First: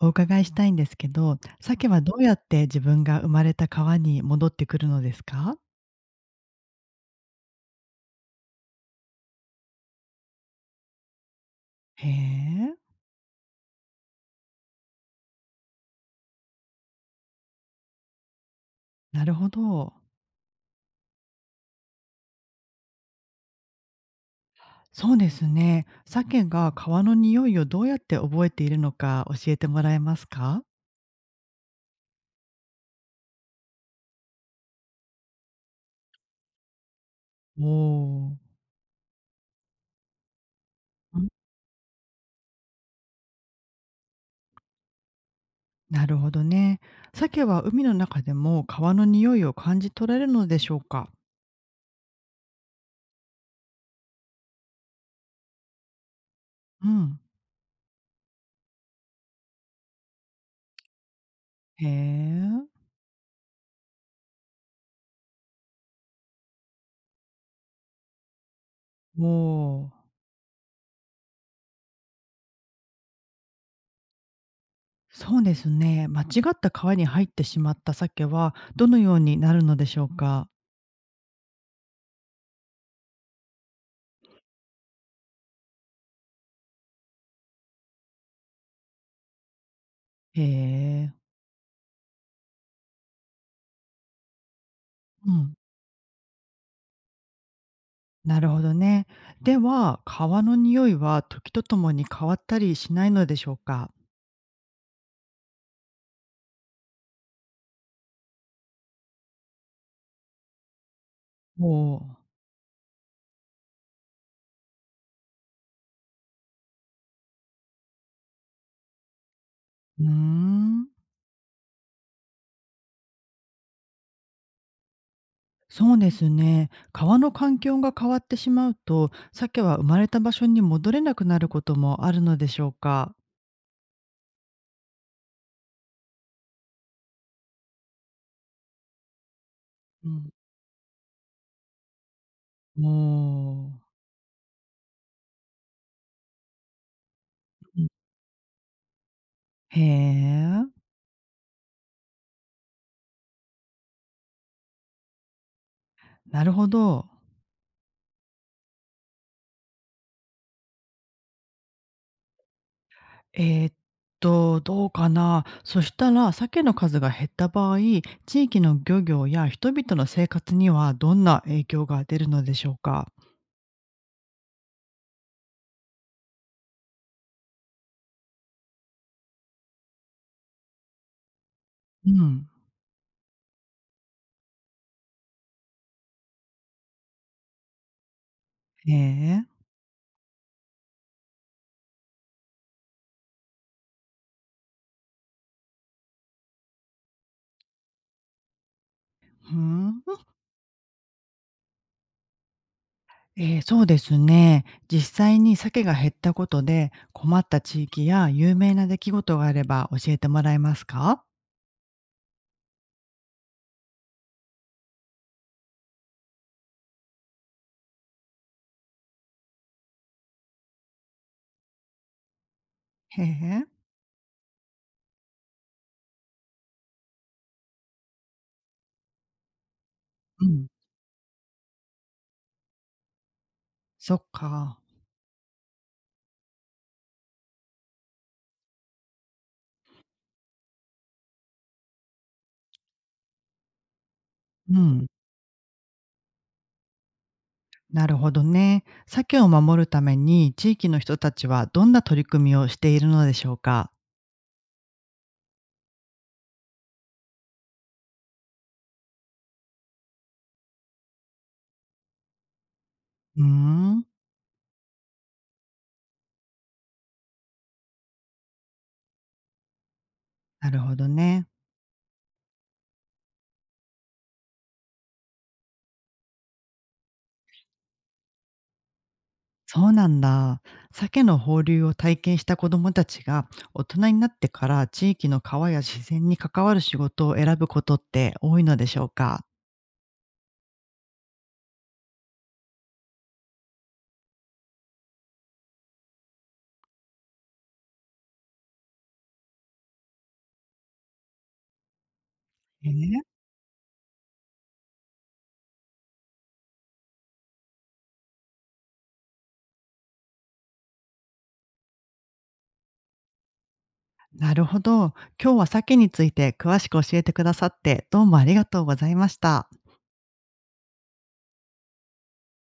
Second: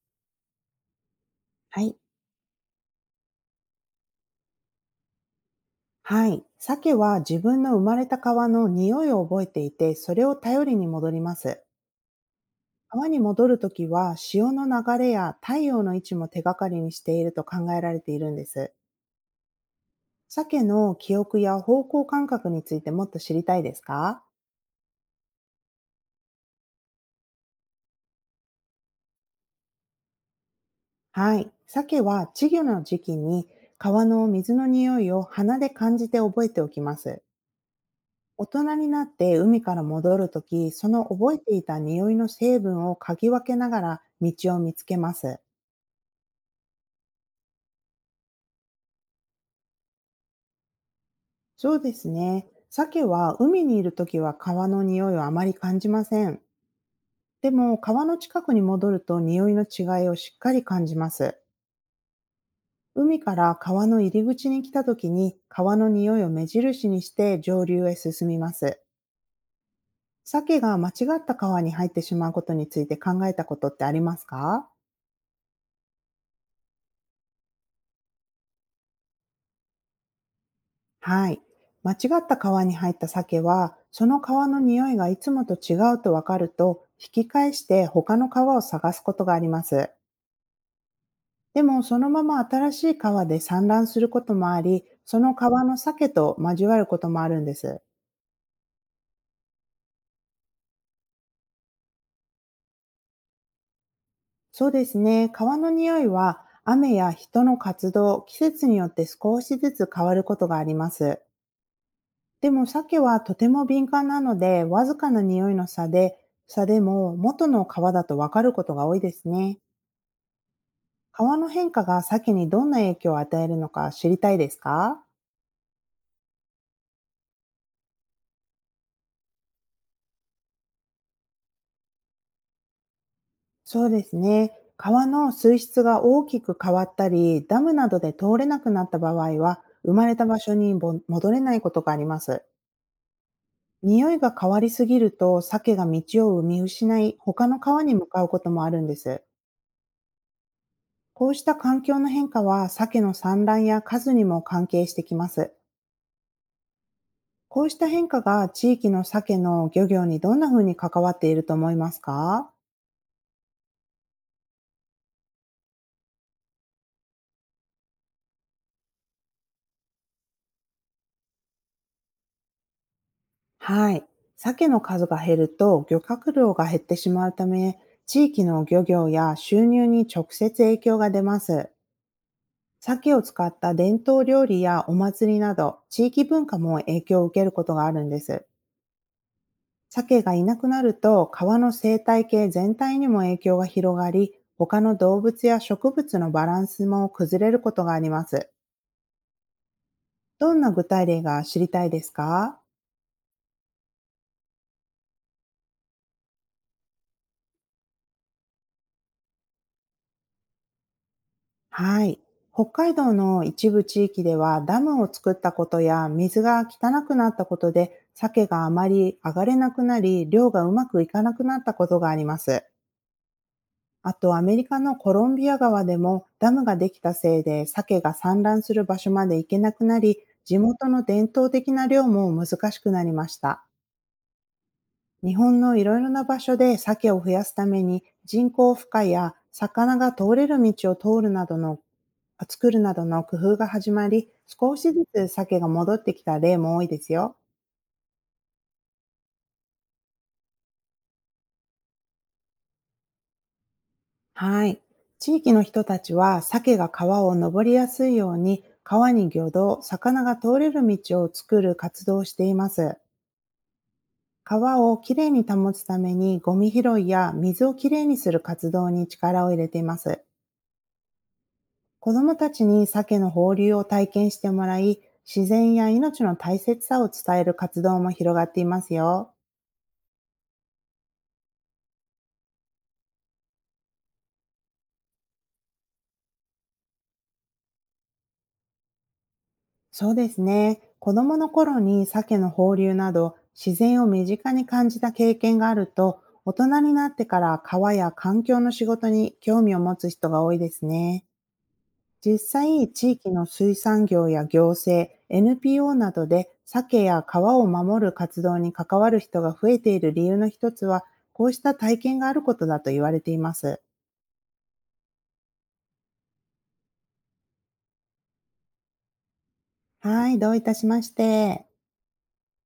お伺いしたいんですけど、は鮭い。はどうやって自分が生まれた川に戻ってくるのですか？はい。鮭は自分の生まれた川の匂いを覚えていて、それを頼りに戻ります。へえ。川に戻るときは、潮の流れや太陽の位置も手がかりにしていると考えられているんです。なるほど。鮭の記憶や方向感覚についてもっと知りたいですか？そうですね。鮭が川の匂いをどうやって覚えているのか教えてもらえますか？はい。鮭は稚魚の時期に川の水の匂いを鼻で感じて覚えておきます。おおー。大人になって海から戻るとき、そのん、覚えていた匂いの成分を嗅ぎ分けながら道を見つけます。なるほどね。鮭は海の中でも川の匂いを感じ取れるのでしょうか？そうですね。鮭は海にいるときは川の匂いをあまり感じません。うん。でも川の近くに戻ると匂いの違いをしっかり感じます。へえ。海から川の入り口に来たときに川の匂いを目印にして上流へ進みます。おお。鮭が間違った川に入ってしまうことについて考えたことってありますか？そうですね。間違った川に入ってしまった鮭はどのようになるのでしょうか？はい。間違った川に入った鮭は、その川の匂いがいつもと違うとわかると、引き返して他の川を探すことがあります。へえ。でも、そのまま新しい川で産卵することもあり、そうのん、川の鮭と交わることもあるんです。なるほどね。では、川の匂いは時とともに変わったりしないのでしょうか？そうですね。川の匂いは、雨や人の活動、季節によって少しずつ変わることがあります。おおう。でも鮭はとても敏感なので、わずかな匂いの差でも元の皮だとわかることが多いですね。うーん。皮の変化が鮭にどんな影響を与えるのか知りたいですか？そうですね。川の環境が変わってしまうと、鮭は生まれた場所に戻れなくなることもあるのでしょうか？そうですね。川の水質が大きく変わったり、ダムなどで通れなくなった場合は、生まうれたん。場所にぼ戻れないことがあります。おお。匂いが変わりすぎると、鮭が道を生み失い、他のう川ん。に向かうこともあるんです。へえ。こうした環境の変化は、鮭の産卵や数にも関係してきます。なるほど。こうした変化が地域の鮭の漁業にどんな風に関わっていると思いますか？えーっどうかな。そしたら、鮭の数が減った場合、地域の漁業や人々の生活にはどんな影響が出るのでしょうか？はい。鮭の数が減ると漁獲量が減ってしまうため、地域の漁業や収入に直接影響が出ます。うん。鮭を使った伝統料理やお祭りなど、地域文化も影響を受けることがあるんです。ええ。鮭がいなくなると川の生態系全体にも影響が広がり、他の動物や植物のバランスも崩れることがあります。ふーん。どんな具体例が知りたいですか？ええ、そうですね。実際に鮭が減ったことで、困った地域や有名な出来事があれば教えてもらえますか？はい。北海道の一部地域ではダムを作ったことや水が汚くなったことで鮭があまり上がれなくなり、漁がうまくいかなくなったことがあります。へえ。あとアメリカのコロンビア川でもダムができたせいで鮭が産卵する場所まで行けなくなり、う地ん。元の伝統的な漁も難しくなりました。そっか。日本のいろいろな場所で鮭を増やすために、人工孵化や魚が通れる道を通るなどの作るなどの工夫が始まり、少うしずん、つ鮭が戻ってきた例も多いですよ。なるほどね。鮭を守るために、地域の人たちはどんな取り組みをしているのでしょうか？はい。地域の人たちは、鮭が川を登りやすいように、川に魚道、魚が通れる道を作る活動をしています。うーん、川をきれいに保つために、ゴミ拾いや水をきれいにする活動に力を入れています。なるほどね。子どもたちに鮭の放流を体験してもらい、自然や命の大切さを伝える活動も広がっていますよ。そうなんだ。鮭の放流を体験した子どもたちが大人になってから地域の川や自然に関わる仕事を選ぶことって多いのでしょうか？そうですね。子供の頃に鮭の放流など自然を身近に感じた経験があると、大人になってから川や環境の仕事に興味を持つ人が多いですね。実え際、地え、域の水産業や行政、NPO などで鮭や川を守る活動に関わる人が増えている理由の一つは、こうした体験があることだと言われています。なるほど。今日は鮭について詳しく教えてくださってどうもありがとうございました。はい、どういたしまして。